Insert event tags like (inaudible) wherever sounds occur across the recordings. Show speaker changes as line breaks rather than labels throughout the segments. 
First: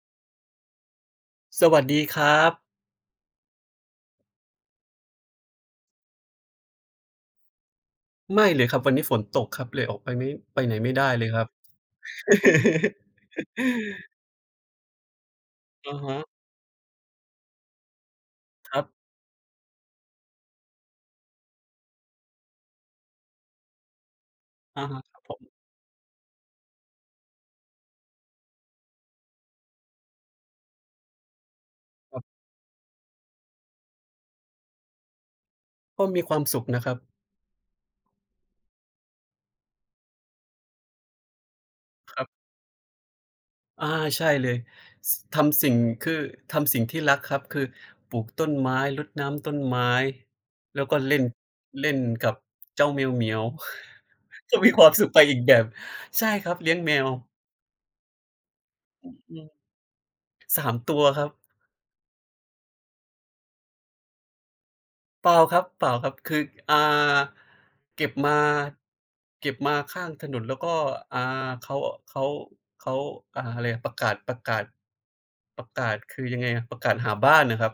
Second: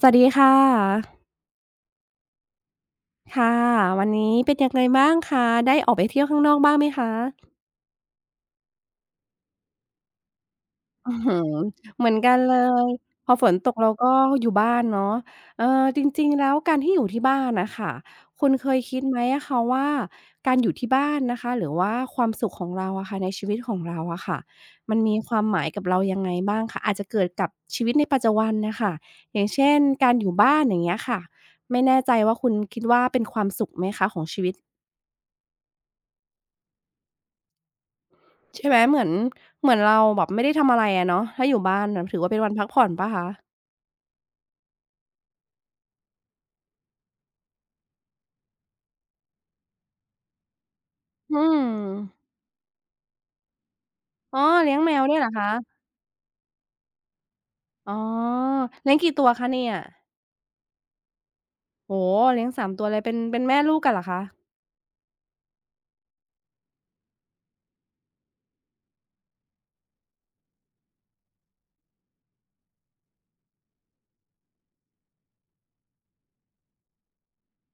สวัสดีค่ะ
สวัสดีครับ
ค่ะ วันนี้เป็นยังไงบ้างคะได้ออกไปเที่ยวข้างนอกบ้างไหมคะ
ไม่เลยครับวันนี้ฝนตกครับเลยออกไปไม่ไปไหนไม่ได้
อื้อ
เลยค
ฮื
รับ
อเหมือนกันเลย
(laughs)
พอฝนตกเราก็อยู่บ้านเนาะเออ
อะ
จ
ฮะ
ริงๆแล้วการที่อยู่ที่บ้านน่ะค่ะคุณเค
ค
ย
รับ
คิดไหมอะคะว่าการอยู่ที่บ้านนะคะ หรือว่าความสุขของเราอะค่ะในชีวิตของเราอะค่ะ
อะ
มัน
ฮะค
มี
รับผ
ความห
ม
มายกับเรายังไงบ้างคะอาจจะเกิดกับชีวิตในปัจจุบันน่ะค่ะอย่างเช่นการอยู่บ้านอย่างเงี้ยค่ะไม่แน่ใจ
ครั
ว่า
บ
คุณคิดว่าเป็นความสุขไหมคะของชีวิต
ก็มีความสุขนะครับ
ใช่ไหมเหมือนเราแบบไม่ได้ทำอะไรอะเนาะถ้าอยู่บ้านน่ะ
ค
ถือ
รั
ว่าเป็
บ
นวันพักผ่อนเปล่าคะ
อาใช่เลยสทำสิ่งคือทำสิ่งที่รักครับคือปลูกต้นไม้รดน้ำต้นไม้แล้วก็เล่น
อืม
เล่นกับเจ้าแมวเหมียว
อ๋อ
(laughs) ก็มี
เลี้ย
ค
ง
วา
แม
ม
ว
สุข
ด้ว
ไป
ยเหรอ
อีก
คะ
แบบใช่ครับเลี้ยงแมว
อ๋อเลี้ยงกี่ตัว
อื
คะ
ม
เนี่ย
สามตัวครับ
โอ้โฮเลี้ยงสามตัวเลยเป็นแม่ลูกกันเหรอคะ
เปล่าครับเปล่าครับคืออ่าเก็บมาเก็บมาข้างถนนแล้วก็อ่าเขาเขาเขาอะไรอะประกาศประกาศประกาศคือยังไงอะประกาศหาบ้านน่ะครับ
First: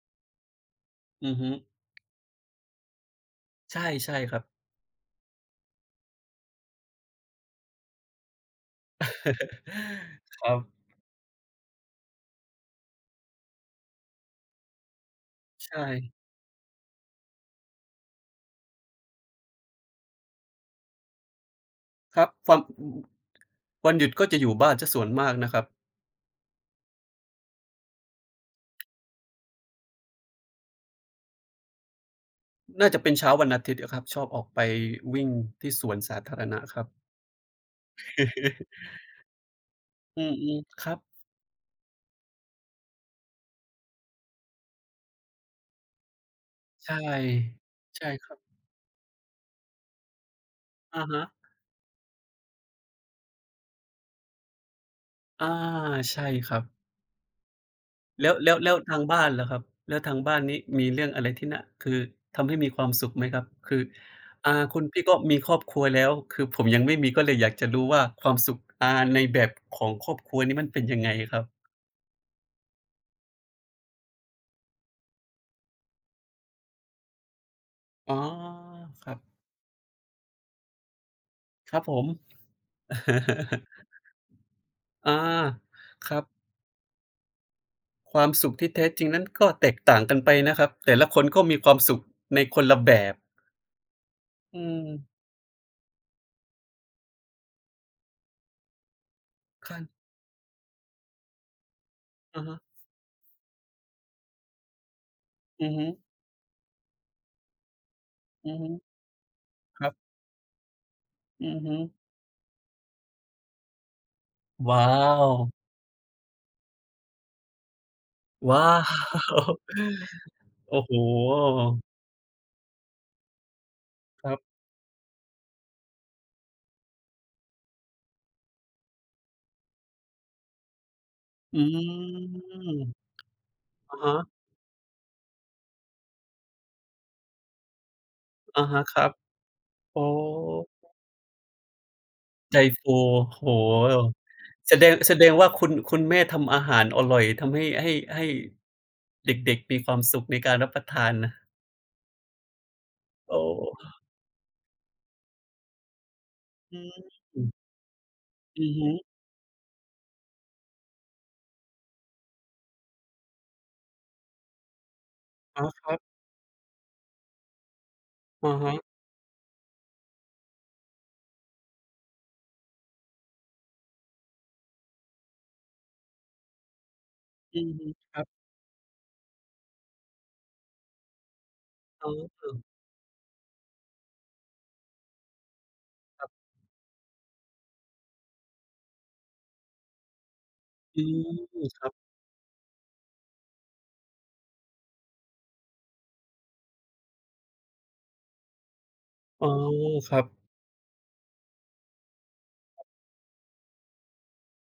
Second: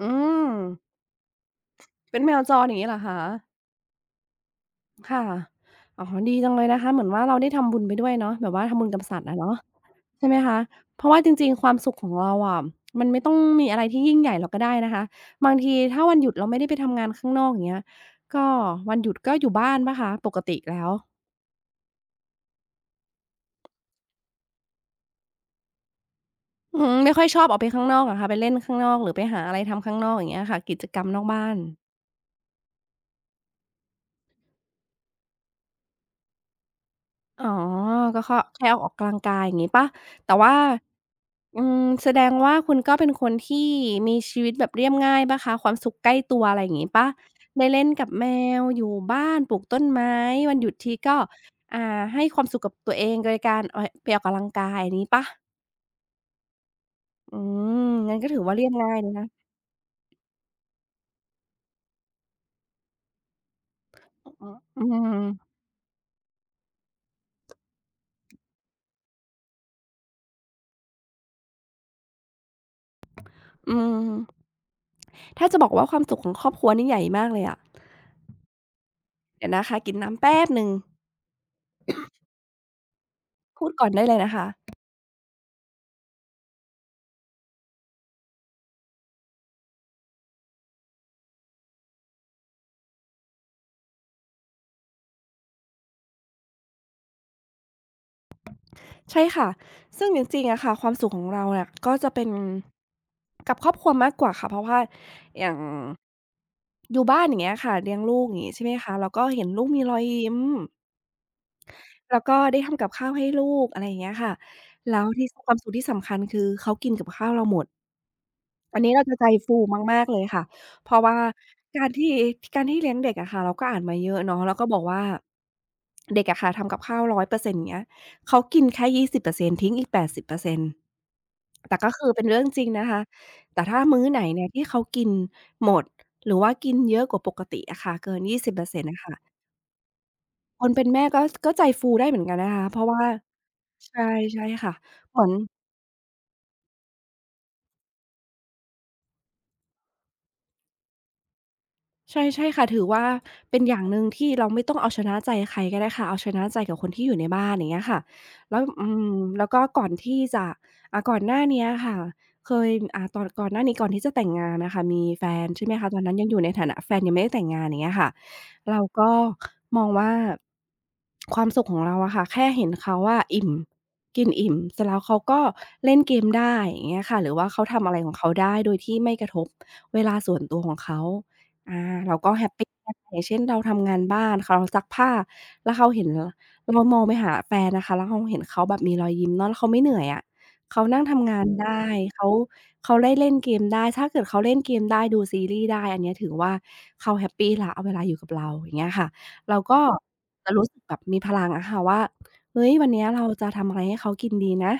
อืม
อือฮึ
เป็นแมวจรอย่างงี้เหรอคะ
ใช่ใช่ครับ
ค่ะอ๋อดีจังเลยนะคะเหมือนว่าเราได้ทำบุญไปด้วยเนาะแบบว่าทำบุญกับสัตว์อะเนาะใช่ไหม
(laughs) ครับ
คะเพราะว่าจริงๆความสุขของเราอะมันไม่ต้องมีอะไรที่ยิ่งใหญ่หรอกก็ได้นะคะบางที
ใช่
ถ้าวันหยุดเราไม่ได้ไปทำงานข้างนอกอย่างเงี้ยก็วันหยุดก็อยู่บ้านเปล่าคะปกติแล้ว
ครับความอือวันหยุดก็จะอยู่บ้านเสียส่วนมากนะครับ
อืมไม่ค่อยชอบออกไปข้างนอกเหรอคะไปเล่นข้างนอกหรือไปหาอะไรทำข้างนอกอย่างเงี้ยค่ะกิจกรรมนอกบ้าน
น่าจะเป็นเช้าวันอาทิตย์อะครับชอบออกไปวิ่งที่สวนสาธารณะครับ
อ๋อก็เคาแค่ออกกำลังกายอย่างงี้เปล่า
(laughs) อื
แต่ว่า
อๆครับ
อืมแสดงว่าคุณก็เป็นคนที่มีชีวิตแบบเรียบง่ายเปล่าคะความสุขใกล้ตัวอะไรอย่าง
ใช
งี้เปล่า
่
ได้เล่นกั
ใช่
บแม
ครับ
ว อยู่บ้านปลูกต้นไม้วันหยุดที
อะ
ก็
ฮะ
อ่าให้ความสุขกับตัวเองโดยการออยไปออกกำลังกายอย่างงี้เปล่า
อาใช่ครับ
อืมงั้นก็ถือว่าเรีย
แล้
บ
ว
ง่าย
ทาง
เลย
บ้า
นะ
นล่ะครับแล้วทางบ้านนี้มีเรื่องอะไรที่น่าคือทำให้มีความสุขไหมครับคือ
อือ
คุ
อื
ณพี่ก็มีค
ม
รอบครัวแล้วคือผมยังไม่มีก็เลยอยากจะรู้ว่าความสุขในแบบของครอบครัวนี้มันเป็นยังไงครับ
อืมถ้าจะบอกว่าความสุขของครอบครัวนี่ใหญ่มากเลยอะ
อ๋อครับ
เดี๋ยวนะคะกินน้ำแป๊บหนึ่ง
ครับผม (laughs)
พูดก่อนได้เลยนะคะ
อาครับความสุขที่แท้จริงนั้นก็แตกต่างกันไปนะครับแต่ละคนก็มีความสุขในคนละแบบอืม
ใช่ค่ะ
ค่ะ
ซึ่งจริงๆอะค่ะความสุขของเราเนี่ยก็จะเป็น
อะฮะ
กับครอบครัวมากกว่าค่ะเพราะว่าอย่าง
อือฮึ
อยู่บ้านอย่างเงี้ยค่ะเลี้ยงลูกอย่าง
อื
งี้
อ
ใช่
ฮึ
ไหมคะแล้วก็เห็นลูก
ค
มี
รั
รอย
บ
ยิ้ม
อือฮึ
แล้วก็ได้ทำกับข้าวให้ลูกอะไรอย่างเงี้ยค่ะ
ว้า
แล้วที่
ว
ความสุขที่สำคัญคือเขากินกับข้าวเราหมด
ว้า
อั
ว
นนี้เราจะใจฟูมากๆเลยค่ะ
(laughs) โอ้
เพ
โฮ
ราะว่าการที่การที่เลี้ยงเด็กอะค่ะเราก็อ่านมาเยอะ
ครับ
เนาะแล้วก็บอกว่าเด็กอะค่ะทำกับข้าว100%อยเปอร์เซ็นต์อย่างเงี้ยเขากินแค่20%ทิ้งอีก80%
อื
แต่ก็คือเป็นเรื่องจริงนะ
ม
คะแต่ถ้า
อะ
มื้อ
ฮะ
ไหนเนี่ยที่เขากินหมดหรือว่ากินเยอะกว่าปกติอะค่ะเกิน
อะ
20%อร์เซ็
ฮะ
นต์
ค
อะ
รับ
ค่ะ
โอ้
คนเป็นแม่ก็ใจฟูได้เหมือนกันนะ
ใจ
คะเพราะ
ฟู
ว่า
โอ้
ใช่
โฮ
ใช่
แส
ค่ะ
ดงแส
เหมื
ด
อ
ง
น
ว่าคุณแม่ทำอาหารอร่อยทำให้ให้ให้เด็กๆมีความสุขในการรับประทานนะ
ใช่ใช่ค่ะถือว่า
โอ้
เป็นอย่างหนึ่งที่เราไม่ต้องเอาชนะใจใครก็ได้ค่ะเอาชนะใจกั
อื
บคนที่อยู่
ม
ในบ้านอย่างเงี้ยค่ะแล้ว
อือ
อื
ฮึ
มแล้วก็ก่อนที่จะก่อนหน้าเนี้ยค่ะเคยตอนก่อนหน้านี้ก่อนที่จะแต่งงานน่ะค่ะมีแฟน
อ๋อ
ใช่ไหม
ค
คะ
รั
ต
บ
อนนั้นยังอยู่ในฐานะแฟนยังไม่ได้แต่งงานอย่างเงี้ยค่ะ
อะฮะ
เราก็มองว่าความสุขของเราอะค่ะแค่เห็นเขาอะอิ่มกินอิ่มเสร็จแล้วเขาก็เล่นเกมได้อย่างเงี้ยค่ะหรือว่า
อื
เขา
อ
ทำ
ฮึ
อะไรข
ค
อง
รั
เขา
บ
ได้โดยที่ไม่กระทบเวลาส่วนตัวของเขา อา
อ๋
เราก็แฮ
อ
ปปีนะคะอย่างเช่นเราทำงานบ้านเขาซักผ้าแล้วเขาเห็นลเรามองไปหาแฟนนะคะแล้วเราเห็นเขาแบบมีรอยยิ้มเนาะแล้วเขาไม่เหนื่อยอะเขา
อื
นั่งทำงาน
ม
ได้
ครับ
เขาเขาได้เล่นเกมได้ถ้าเกิดเขาเล่นเกมได้ดูซีรีส์ได้อันเนี้ยถือว่าเขาแฮปปีแล้วเวลาอยู่กับเราอย่างเงี้ยค่ะ
อ๋อ
เราก็
ครับ
จะรู้สึกแบบมีพลังอะค่ะว่าเฮ้ยวันเนี้ยเราจะทำอะไรให้เขากินดีนะ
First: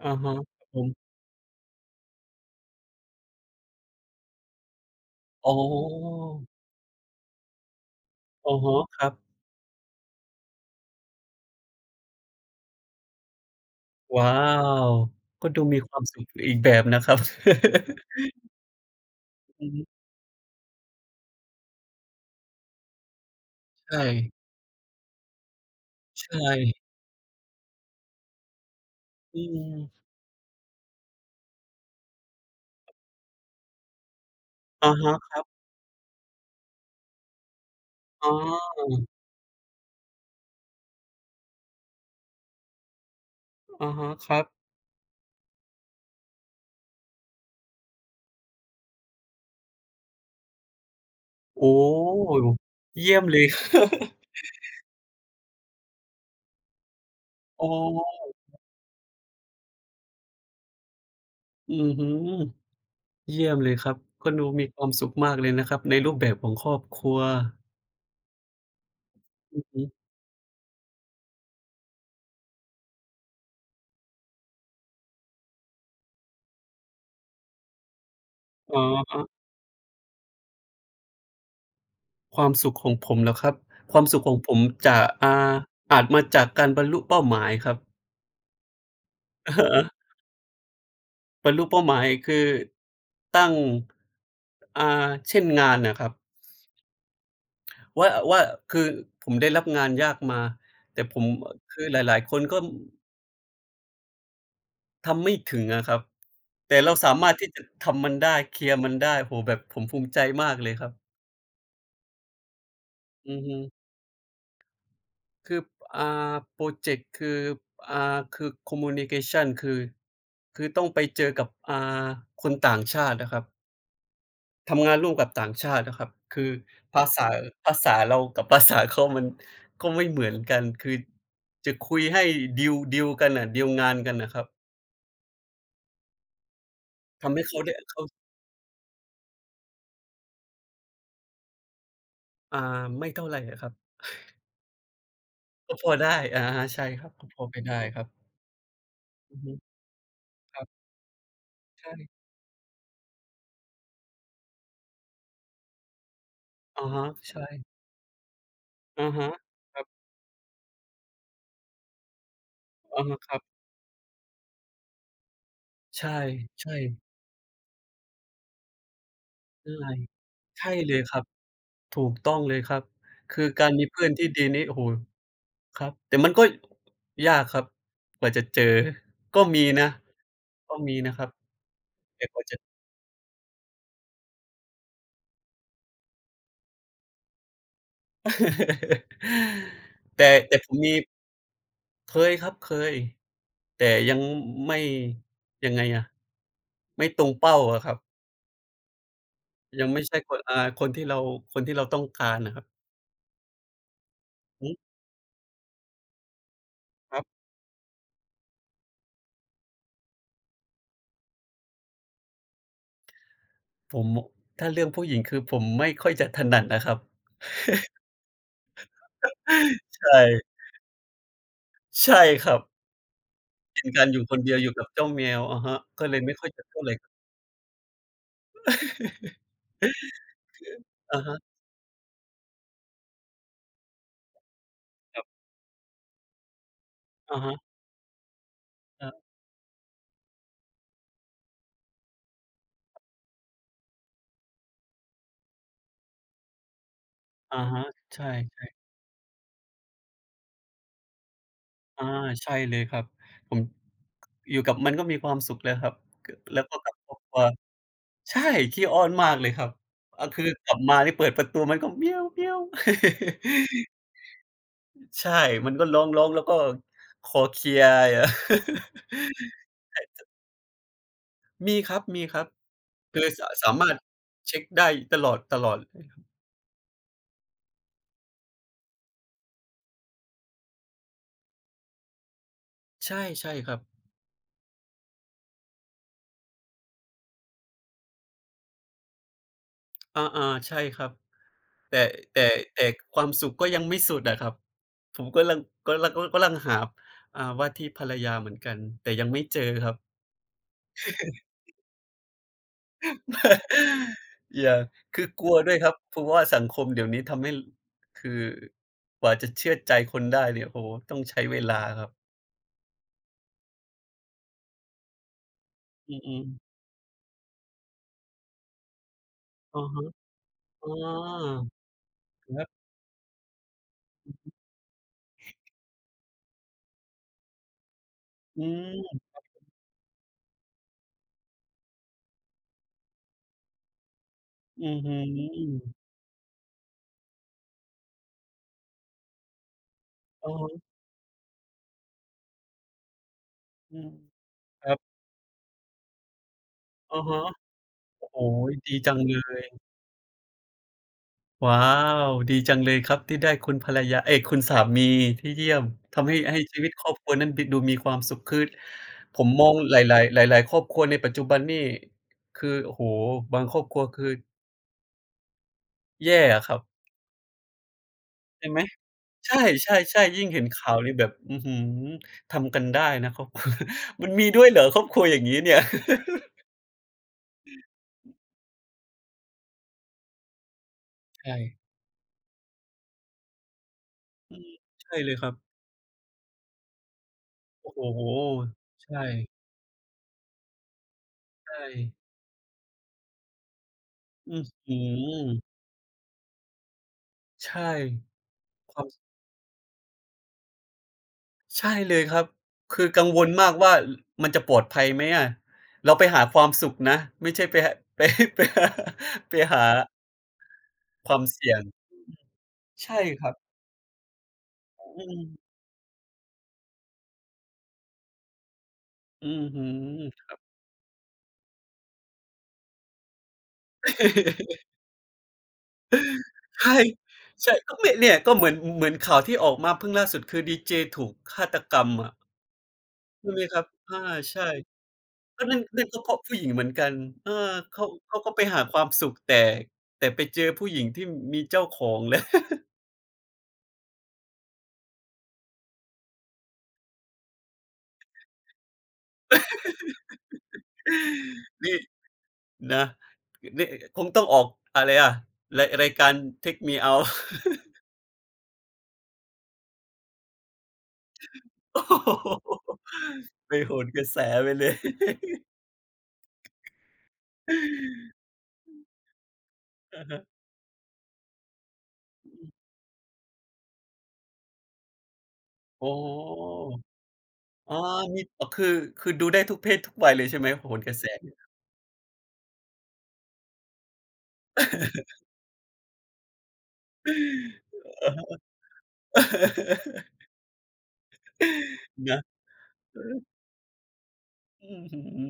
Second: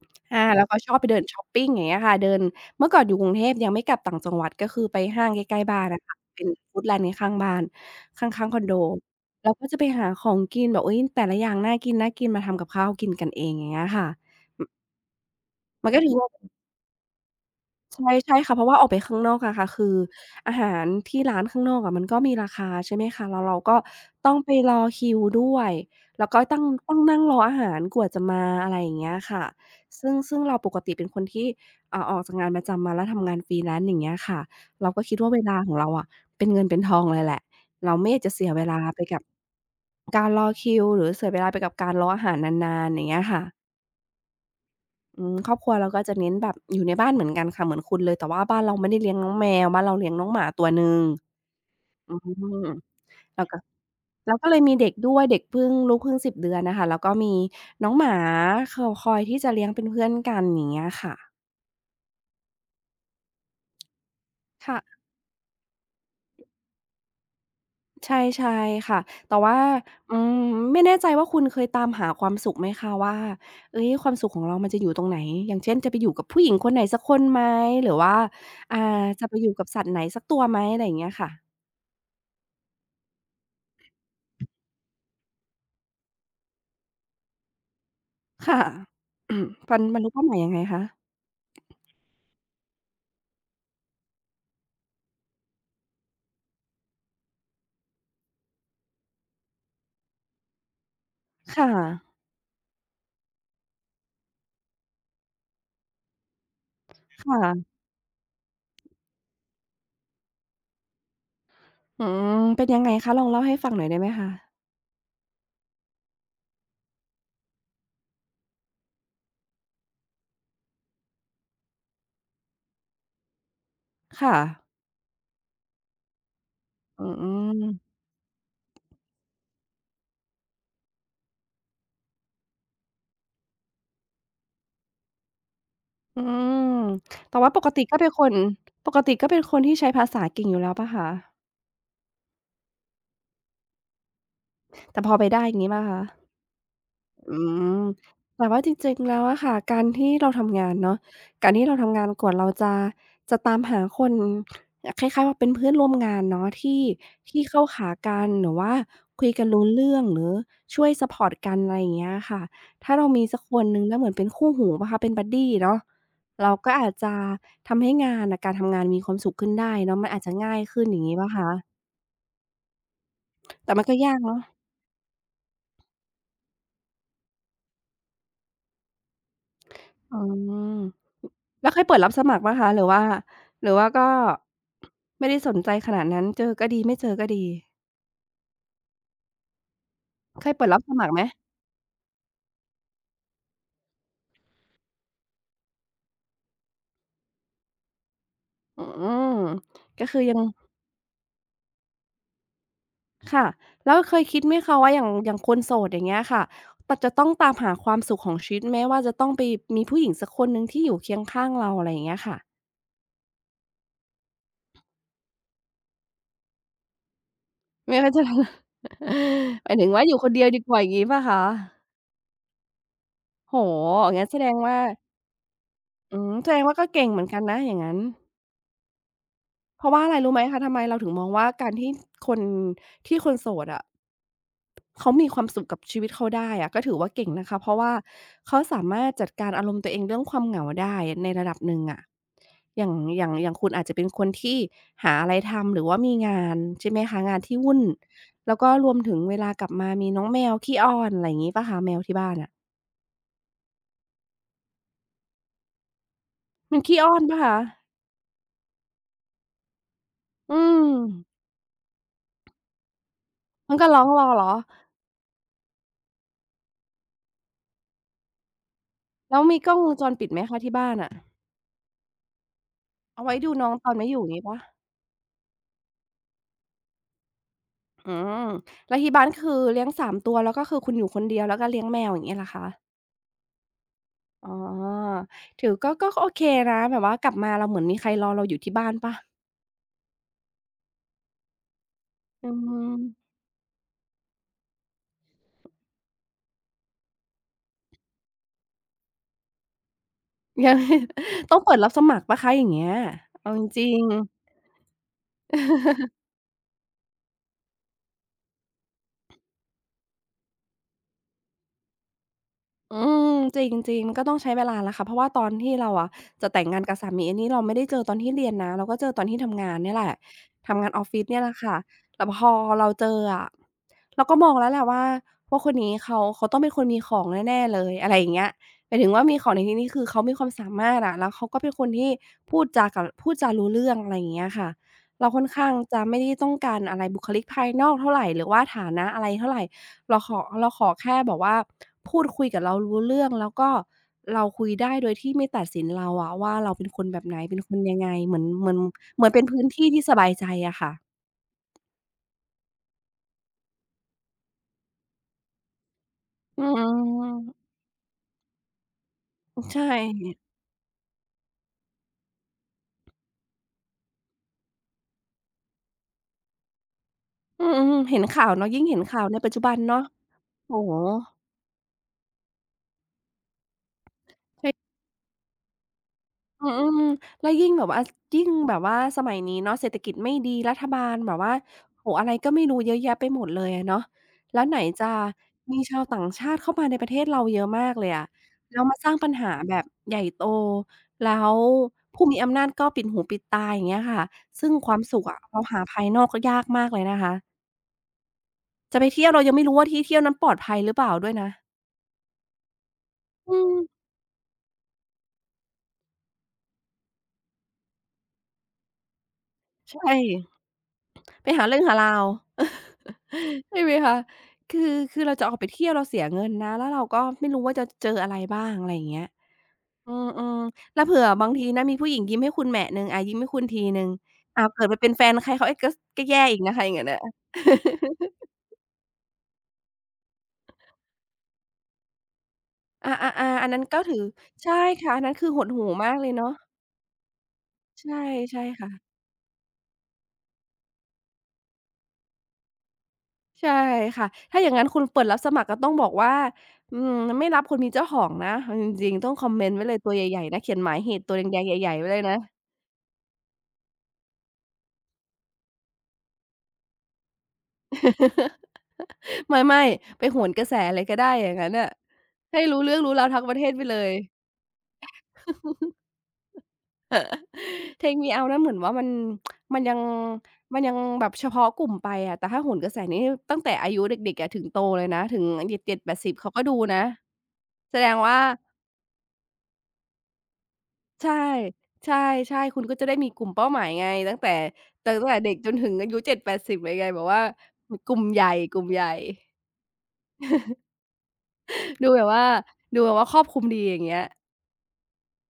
อะฮะ
อา
ค
แล้
รับ
วก็
ผ
ชอบไป
ม
เดินช็อปปิงอย่างเงี้ยค่ะเดินเมื่อก่อนอยู่กรุงเทพยังไม่กลับต่างจังหวัดก็คือไปห้างใก
อ๋อ
ล้ๆบ้านอะค่ะเป็นฟู้ดแลนด์ในข้างบ้านข้างๆค
อะ
อนโด
ฮะครับ
เราก็จะไปหาของกินแบบอุ๊ยแต่ละอย่างน่ากินๆมาทำกับข้าวกินกันเองอย่างเงี้ยค่ะ
ว้าวก็ดูมี
มั
ค
น
วา
ก็
ม
ถือ
สุข
ว่า
อีกแบบนะครับ
ใช่ใช่ค่ะเพราะว่าออกไปข้างนอกอะ
อื
ค่ะ
อฮึ
คืออาหารที่ร้านข้างนอกอะมันก็มีราคาใช่ไหมคะแล้วเราก็
ใช่
ต้องไปรอคิวด้วย
ใช
แล้วก็ต้อง
่
ต้องนั่งรออาหารกว่าจะมาอะไรอย่างเงี้ย
อื
ค่ะ
ม
ซึ่งเราปกติเป็นคนที่ออกจากงานประจำมาแล้วทำงาน freelance อย่างเงี้ยค่ะ
อะ
เราก็
ฮะ
คิดว่าเวลาของเราอะเป็นเงินเป็นทองเลยแหละเราไม่อยาก
อ๋
จะเสียเว
อ
ลาไปกับการรอคิวหรือเสียเวลาไปกับการรออาหารนานๆอย่างเงี้ยค่ะ
อะฮะครับ
อืมครอบครัวเราก็จะเน้นแบบอยู่ในบ้านเหมือนกันค่ะเหมือนคุณเลยแต่ว่าบ้านเราไม่ได้เลี้ยงน้องแมวบ้านเราเลี้ยงน้องหมาตัวหนึ่ง
โอ้
อื
โฮ
ม
เยี่ยมเล
แล้ว
ย (laughs)
ก็แล้วก็เลยมีเด็กด้วยเด็กเพิ่งลูกเพิ่ง10 เดือนน่ะค่ะแล้วก็มี
อ๋
น้องหมา
อ
คคอยที่จะเลี้ยงเป็นเพื่อนกันอย่างเงี้ยค่ะ
อื้อฮือเยี่ยมเลยครับก็ดูมีค
ค่ะ
วามสุขมากเลยนะครับในรูปแบบของครอบครัว
ใช่ๆค่ะแต่ว่า
อือฮึ
อืมไม่แน่ใจว่าคุณเคยตามหาความสุขไหมคะว่าเฮ้ยความสุขของเรามันจะอยู่ตรงไหนอย่างเช่นจะไปอยู่กับผู้หญิงคนไหนสักคนไหมหรือว่าอ่า
อ๋อ
จะไปอยู่กับสัตว์ไหนสักตัวไหมอะไรอย่างเงี้ยค่ะ
ความสุขของผมเหรอครับ ความสุขของผมจะอ่าอาจมาจากการบรรลุเป้าหมายครับ
ค่ะ (coughs) อืมฟันบร
(laughs)
รลุเป้าหมายยังไงคะ
บรรลุเป้าหมายคือตั้งอ่าเช่นงานน่ะครับว่าคือผมได้รับงานยากมาแต่ผมอ
ค่ะ
คือหลายๆคนก็ทำไม่ถึงอะครับแต่เราสามารถที่จะ
ค่ะ
ทำมันได้เคลียร์มันได้โอ้โฮแบบผมภูมิใจมากเลยครับ
อืมเป็นยังไงคะ ลอง
อือ
เล่า
ฮึ
ให้ฟังหน่อยได้ไหมคะ
คืออ่าพรอเจกต์คืออ่าคือ communication คือคือต้องไปเจอกับคนต่างชาติอะครับ
ค่ะ
ทำงานร่วมกับต่างชาตินะครับคือ
อื
ภาษา
ม
ภาษาเรากับภาษาเขามัน (laughs) ก็ไม่เหมือนกัน คือจะคุยให้ดีลกันน่ะดีลงานกันน่ะครับ
อืม
ทำ
แต่
ให้
ว่า
เขาได้เขา
ปกติก็เป็นคนที่ใช้ภาษาเก่งอยู่แล้วเปล่าคะ
อ่าไม่เท่าไรอะครับ
แต่พอไปได้อย่างงี้
ก็
เปล่า
พอ
คะ
ได้อะฮะใช่ครับก็พ
อื
อไปได้
ม
ครับ
แต่ว่าจริงๆแล้ว
อื
อะ
อฮึ
ค่ะการที่เรา
ค
ทำ
รั
งาน
บ
เนาะการที่เรา
ใช่
ทำงานกว่าเราจะจะตามหาคนคล้ายๆว่าเป็นเพื่อนร่วมงานเนาะที่
อะฮะใช่
ที่เข้าขากันหรือว่า
อะ
คุ
ฮะ
ยกันรู้
ครับ
เรื่องหรือช่วยซัปพอร์ตกันอะไรอย่างเงี้ยค่ะถ้า
อะ
เรา
ฮะ
มี
ครั
สั
บ
กคนหนึ่งแล้วเหมือนเป็นคู่หูเปล่าคะเป็นบัดดีเนาะ
ใช่
เราก็อาจ
ใช่
จะทำให้งานน่ะการทำงานมีความสุขขึ้น
ใช่
ได้เนาะมันอาจจะง่าย
ใช่
ขึ้น
เล
อ
ย
ย่าง
ค
งี้
รั
เป
บ
ล่าคะ
ถูกต้องเลยครับคือกา
แต่
ร
มั
มี
นก็
เพื่อน
ยาก
ที่
เนาะ
ดีนี่โอ้โฮครับแต่มันก็ยากครับกว่าจะเจอก็มีนะ
อืม
ก็มีนะครับ
แล้วเคยเปิดรับส
แต่
มั
ก
คร
ว่า
เปล่า
จะ
คะหรือว่าหรือว่าก็ไม่ได้สนใจขนาดนั้นเจอก็ดีไม่เจอก็ดี
(laughs) แต่
เคย
แต่
เปิ
ผ
ด
ม
รับส
มี
มัครไหม
เคยครับเคยแต่ยังไม่ยังไงอะไม่ตรงเป้าอะครับ
อืม
ยังไม่
ก็
ใช่
คือ
ค
ยั
น
ง
คนที่เราคนที่เราต้องการอะครับ
ค่ะแล้วเคยคิดไหม
อื
คะ
ม
ว่าอย่างคนโสดอย่างเงี้ยค่ะจะ
ครั
ต้อง
บ
ตามหาความสุขของชีวิตแม้ว่าจะต้องไปมีผู้หญิงสักคนหนึ่งที่อยู่เคียงข้างเราอะไรอย่างเงี้ยค่ะ
ผมถ้าเรื่องผู้หญิงคือผมไม่ค่อยจะถนัดนะครับ
ไม่ว่าจะ (laughs) หมายถึ
(laughs)
งว่าอ
ใช่
ยู่คนเดียวดีกว่าอย่างงี้เปล่าคะ
ใช่ครับ
โอ้โฮ
เป็นการอยู่
งั้น
ค
แส
น
ด
เดี
ง
ยวอยู่
ว่า
กับเจ้าแมวอะฮะก็เล
อื
ย
ม
ไม่ค่อ
แส
ย
ด
จะ
งว่า
เท่า
ก็
ไร
เก่งเหมือนกันนะอย่างงั้น เพราะว่าอะไรรู้ไหมคะทำไมเราถึง
อะ
มอง
ฮะ
ว่าการที่คนที่คนโสดอะเขา
ครั
มีควา
บ
มสุขกับชีวิตเขาได้อะก็ถือว่าเก่ง
อะ
นะ
ฮะ
คะเพราะว่าเขาสามาร
อะ
ถจัดการอารมณ์ตัวเองเรื่องความเหงาได้ในระดับหนึ่งอะอย่างอย่างคุณอาจจะเป็นคนที่หาอะไรทำหรือว่ามีงานใช่ไหมคะงาน
อะ
ที่วุ่น
ฮะใช่
แล้วก็รวมถึงเวลากลับมามีน้องแมวขี้อ้อนอะไรอย่างงี้เปล่าคะแม
ๆ
วที่บ้านอะ
ใช่เลยครับผมอยู่กับมันก็มีความสุขแล้วครับกแล้วก็
มัน
กับ
ขี้
ค
อ้
ร
อ
อบ
น
ค
เป
รั
ล่า
ว
คะ
ใช่ขี้อ้อนมากเลยครับคือ
อื
กลับ
ม
มานี่เปิดประตูมันก็ (laughs)
มันก็ร้องรอเหรอ
ใช่มันก็ร้องๆแล้วก็เคลียร์ (laughs) อะ
แล้วมีกล้องวงจรปิดไหมคะที่บ้านอะ
มีครับมีครับคื
เอา
อ
ไว้ดูน้
สา
องต
มา
อ
ร
น
ถ
ไม่อยู่งี้เปล่า
เช็กได้ตลอดตลอด
อืมแล้วที่บ้านคือเลี้ยง3ตัวแล้วก็คือคุณอยู่คนเดียวแล้วก็เลี้ยงแมวอย่างเงี้ยเหรอคะ
ใช่ใช่ครับ
อ๋อ ถือก็ก็โอเคนะแบบว่ากลับมาเราเหมือนมีใครรอเราอยู่ที่บ้านเปล่า
อาๆใช่ครับ แต่แต่
อื
แต่
ม
ความสุขก็ยังไม่สุดอะครับผมก็ลังก็ลังกำลังหาว่าที่ภรรยาเหมือนกันแต่ยังไม่เจอครับ
(laughs) ยังต้องเปิดรับสมัครเปล่าคะอย่างเงี้ยเอาจริง
(laughs)
ๆ
อย่าคือกลัวด้วยครับเพราะว่าสังคมเดี๋ยวนี้ทำให้คือกว่าจะเชื่อใจคนได้เนี่ยโอ้โฮต้องใช้เวลาครับ
อืมจริงๆมันก็ต้องใช้เวลาแหละค่ะเพราะว่าตอนที่เราอะ
อืม
จะ
ๆ
แต่งงานกับสามีอันนี้เราไม่ได้เจอตอนที่เรียนนะเราก็เจอตอนที่ทำงาน
อะ
เนี่ย
ฮะ
แหละทำ
อ๋
งานออฟฟิศเนี่ยแหละ
อ
ค่ะแต่พอ
ครับ
เราเจออะเราก็มองแล้วแหละว่าว่าคนนี้เขาเขาต้องเป็นคนมีของแน่ๆเลยอะไรอย่างเงี้ย
อื
หมายถึงว่า
ม
มีของในที่นี้คือเขามีความสามารถอะแล้วเขาก็เป็นคนที่พูดจารู้เรื่องอะไรอย่างเงี้ยค่ะ
อื้อฮื
เราค่อนข้าง
อ
จะไม่ได้ต้องการอะไรบุคลิกภายนอกเท่าไรหรือว่าฐานะอะไรเท่าไร เราขอ
อะ
เราขอ
ฮะ
แค่แบบว่าพูดคุยกับเรารู้เรื่องแล้วก็
อืม
เราคุย
ค
ได้
รั
โด
บ
ยที่ไม่ตัดสินเราอะว่าเราเป็นคนแบ
อะ
บไหน
ฮะ
เป็นคนยังไง
โอ้
เห
โฮ
มือนเหมือน
ดีจัง
เหมือน
เล
เป็น
ย
พื้นที่ที่สบายใจอะค่ะ
ว้าวดีจังเลยครับที่ได้คุณภรรยาเอ๊ยคุณสามีที่เยี่ยมทำให้
อื
ชีวิตครอบครัวนั้นด
ม
ดูมีความสุขคือผมมอง
ใช่
หลายๆหลายๆครอบครัวในปัจจุบันนี่คือโอ้โฮบางครอบครัวคือแย่อะครับ
อืมๆเห็นข่าว
ใช่
เนาะ
ไหม
ยิ่งเห็นข่าวใน
ใ
ปัจจุบันเนาะ
ช่ๆๆยิ่งเห็น
โอ้
ข่า
โฮ
วนี่แบบอื้อฮือทำกันได้นะครอบครัวมันมีด้วยเหรอ
ใช่
ครอบครัวอย่างงี้เนี่ย
อืมๆแล้วยิ่งแบบว่าสมัยนี้เนาะเศรษฐกิจไม่ดีรัฐบาลแบบว่า
ใช่
โอ้โฮอะไรก็ไม่รู้เยอะแยะไปหมดเลยอะเนาะ
อื
แล้ว
ม
ไหนจะ
ใช่เลยครับ
มีชาวต่างชาติเข้ามาในประเทศเราเยอะมา
โอ
กเล
้
ย
โฮ
อะแล้วมาสร้าง
ใช่
ปัญหาแบบใหญ่โตแล้ว
ใช่
ผู้มีอำนาจก็ปิดหูปิดตาอย่างเงี้ยค่ะ
อื้อ
ซึ่งควา
ฮื
มสุขอะ
อ
เราหาภายนอกก็ยากมากเลยนะคะ
ใช่ค
จะ
วา
ไป
ม
เที่ยวเรายังไม่รู้ว่าที่เที่ยวนั้นปลอดภัยหรือเปล่าด้วยนะ
ใช่เลยครับ คือกังวล
อื
มาก
ม
ว่ามันจะปลอดภัยไหมอะเราไปหาความสุขนะ ไม่ใช่ไปหา (laughs) ไปไปหาไปหา
ใช่
ความ
ไปหา
เสี่ย
เรื่อ
ง
งหาราว
ใช่ครับ
(laughs) ใช่ไหมคะคือคื
อื
อเรา
ม
จะออกไปเที่ยวเราเสียเงินนะแล้วเราก็ไม่รู้ว่าจะเจออะไรบ้างอะไรอย่างเงี้ย
อือฮึ
อืมๆแล้วเผื่อบางทีนะมีผู้หญิงยิ้มให้คุณแหมะหนึ่งอายิ้มให้คุณทีหนึ่งอ้าวเกิด
(laughs)
ไปเป็นแฟนใครเขาไอก็แย่อีกนะคะอย่าง
ใช่
เงี้ย (laughs) เนย
ใช่ก็เนี่ยก็เหมือนข่าวที่ออกมาเพิ่งล่าสุดคือดีเจถูกฆาตกรรมอะ
(laughs) อาอา
ใช่ไห
ๆ
ม
ๆอัน
ครั
นั้
บ
นก็
อา
ถือ
ใช่
ใช่ค่ะอันนั้นคือห
ก็
ด
นั่น
หู่
นั่น
มาก
ก็
เล
เพ
ย
ราะ
เนาะ
ผู้หญิงเหมือนกันเออเขา
ใช่
เขาก็ไป
ใช่
หา
ค่ะ
ความสุขแต่แต่ไปเจอผู้หญิงที่มีเจ้าของ (laughs) แล้ว
ใช่ค่ะ ถ้าอย่างงั้นคุณเปิดรับสมัครก็ต้องบอกว่าอืมไม่รับคนมีเจ้าของนะเอาจริงๆต้องคอมเมนต์ไว้เลยตัวใหญ่ๆนะ เขียนหมายเหตุตัวแดงๆใหญ่
นี่
ๆไว้เลยนะ
นะนี่คงต้องออกอะไรอะรายการ Take Me Out
(laughs) ไม่ๆไปโหนกระแสเลยก็ได้อย่างงั้นน่ะ
(laughs) โอ้
ให้รู้
โฮ
เรื่องรู้ราวทั้งประเทศ
ไป
ไป
โห
เล
น
ย
กระแสไปเลย
(laughs) Take Me Out
(laughs)
นั้นเหมือนว่ามันมันยัง
อะฮะ
มันยังแบบเฉพาะกลุ่มไปอะแต่ถ้าโหนกระแสนี่ตั้งแต่อายุเด็กๆอะถึงโตเลยนะถึงเจ็ด
อ๋อ
แปดสิบเขาก็ดูนะ
อ๋อ
แสดงว่า
มีอ๋อคือคือดูได้ทุกเพศทุกวัยเลยใช่ไหมโหนกระแส
ใช่
(laughs)
ใช่ๆคุณก็จะได้มีกลุ่มเป้าหมายไงตั้งแต่เด็กจนถึงอายุ70-80เลยไงแบบว่ามกลุ่มใหญ่กลุ่มใหญ่ดูแบบ
เนี่ย
ว่าดูแบบ
อะ
ว่า
ฮะ
คร
นะ
อบ
อ
คลุมดีอย่างเงี้ย
ื้อฮือ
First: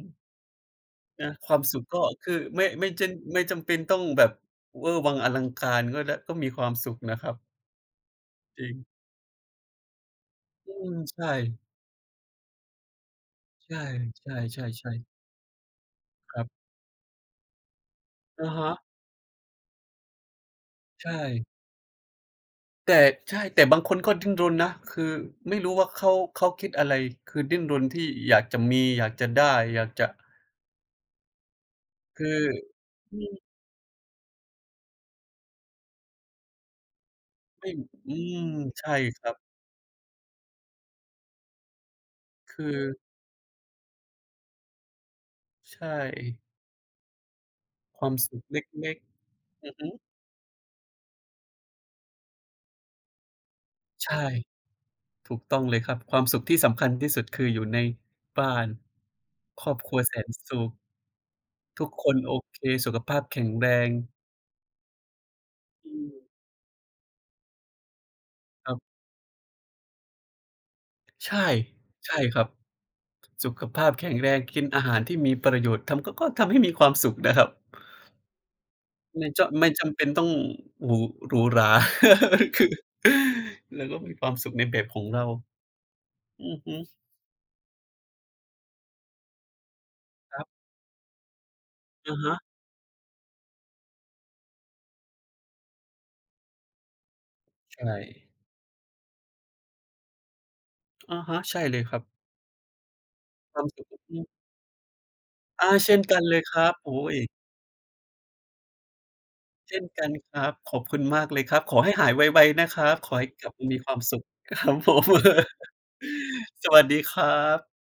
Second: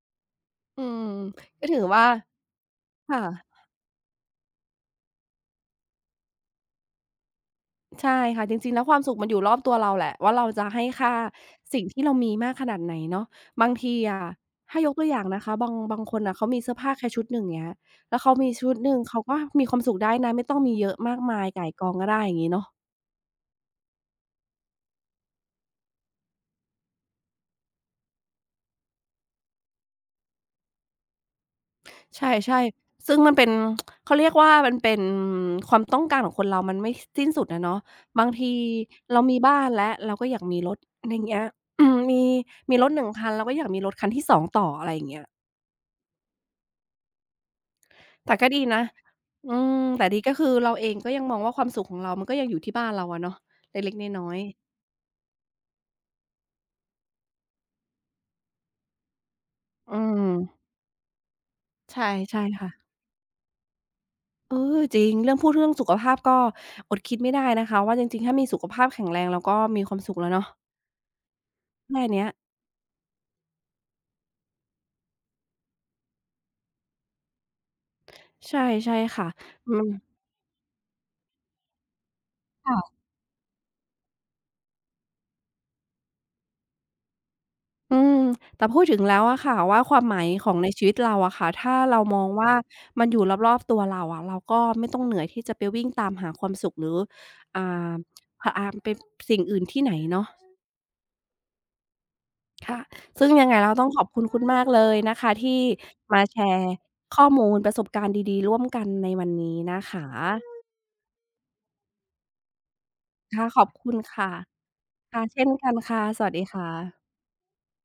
อืม
นะความ
ก็
สุ
ถือ
ขก็
ว่า
คือไม่ไม่เจำไม่
ค่ะ
จำเป็นต้องแบบเวอร์วังอลังการก็ได้ก็มีความสุขนะครับ
ใช่ค่ะจ
จริ
ริง
ง
ๆแล้วความสุขมันอยู่รอบตัวเราแหละว่าเราจะ
อื
ให้
ม
ค่า
ใช่
สิ่งที่เรามีมากขนาดไหนเนาะบาง
ใช่
ทีอะถ้าย
ใช่
กตัวอย่างนะคะบางคน
ๆๆค
น่ะ
รับ
เขามีเสื้อผ้าแค่ชุดหนึ่งอย่างเงี้ยแล้วเขามี
อะ
ชุ
ฮะ
ดหนึ่งเขาก็มีความสุขได้นะไม่ต้องมีเยอะ
ใช่
มากมายก่ายกองก็ได้อย่างงี้เนาะ
แต่ใช่แต่บางคนก็ดิ้นรนนะคือไม่รู้ว่าเขาคิดอะไรคือดิ้นรนที่อยากจะมีอยากจะได้อยากจะ
ใช
คือ
่ๆ
อื
ซึ่งมั
ม
นเป็นเขาเรียกว่ามันเป็นความต้องการของคนเรามันไม่สสิ้นสุดอะ
ไม่
เนาะ
อื
บาง
ม
ที
ใช่ค
เรา
รับ
มีบ้านแล้วเราก็อยากมีรถอะไรอย่างเงี้ย (clears throat) อืมมี
คื
มี
อ
รถหนึ่งคันเราก็อยากมีรถคันที่สองต่ออะไรอย่างเงี้ย
ใช่ความ
แต่
สุข
ก็
เ
ดีนะ
ล็ก
อื
ๆอือ
ม
ฮึ
แต่ดีก็คือเราเองก็ยังมองว่าความสุขของเรามันก็ยังอยู่ที่บ้านเราอะเนาะเล็ก
ใช่
ๆน้อยๆ
ถูกต้องเลยครับความสุขที่สำคัญที่สุดคืออยู่ในบ้านครอบค
อื
รัวแส
ม
นสุขทุก
ใช่
คนโอ
ใช่
เคสุ
ค่ะ
ขภาพแข็งแรง
เออจริงเรื่องสุ
อื
ข
ม
ภาพก็อดคิดไม่ได้นะคะว่าจริงๆถ้ามีสุข
ครั
ภาพ
บ
แข็งแรงเราก็มีความสุขแล้วเนาะ
ใช่
แค่
ใช่
เนี้ย
ครับ สุขภาพแข็งแรงกินอาหารที่มีประโยชน์ทำก็ทำให้มีความสุขนะครับ
ใช่ใช่ค่ะ
ไม่จะไม่
อืม
จำเป็นต้องหรูหรูหรา (laughs) คือ
ค่ะ
เราก็มีความสุขในแบบของเราอือฮึ
อืม แต่พูดถึงแล้วอะค่ะว่าความหมาย
ครั
ของ
บ
ในชีวิตเราอะค่ะถ้าเรา
อะ
มอง
ฮะ
ว่ามันอยู่รอบๆตัวเราอะเราก็ไม่ต้องเหนื่อยที่จะไปวิ่งตามหาความสุขหรือ
ใช่
อ่าพะอามเปนสิ่งอื่นที่ไหนเนาะ
อะฮะใช่เลยครับ
ค่ะซึ่งยัง
ค
ไง
วาม
เรา
สุ
ต้
ข
องขอบ
อื
คุ
ม
ณคุณมากเลยนะคะที่
อาเช่นกั
มา
นเล
แช
ยครั
ร์
บโอ้โฮ
ข้อมูลประสบการณ์ดีๆร่วมกันในวันนี้
เช่
นะ
น
ค
กันครับ
ะ
ขอบคุณมากเลยครับขอให้หายไวๆนะครับขอให้ก
ค่ะ
ลับ
ขอ
มา
บ
มีค
คุ
วา
ณ
มสุข
ค่ะ
ครับผม
ค่ะเช่นกันค่ะสวัสดีค่
(laughs) สวัสดีค
ะ
รับ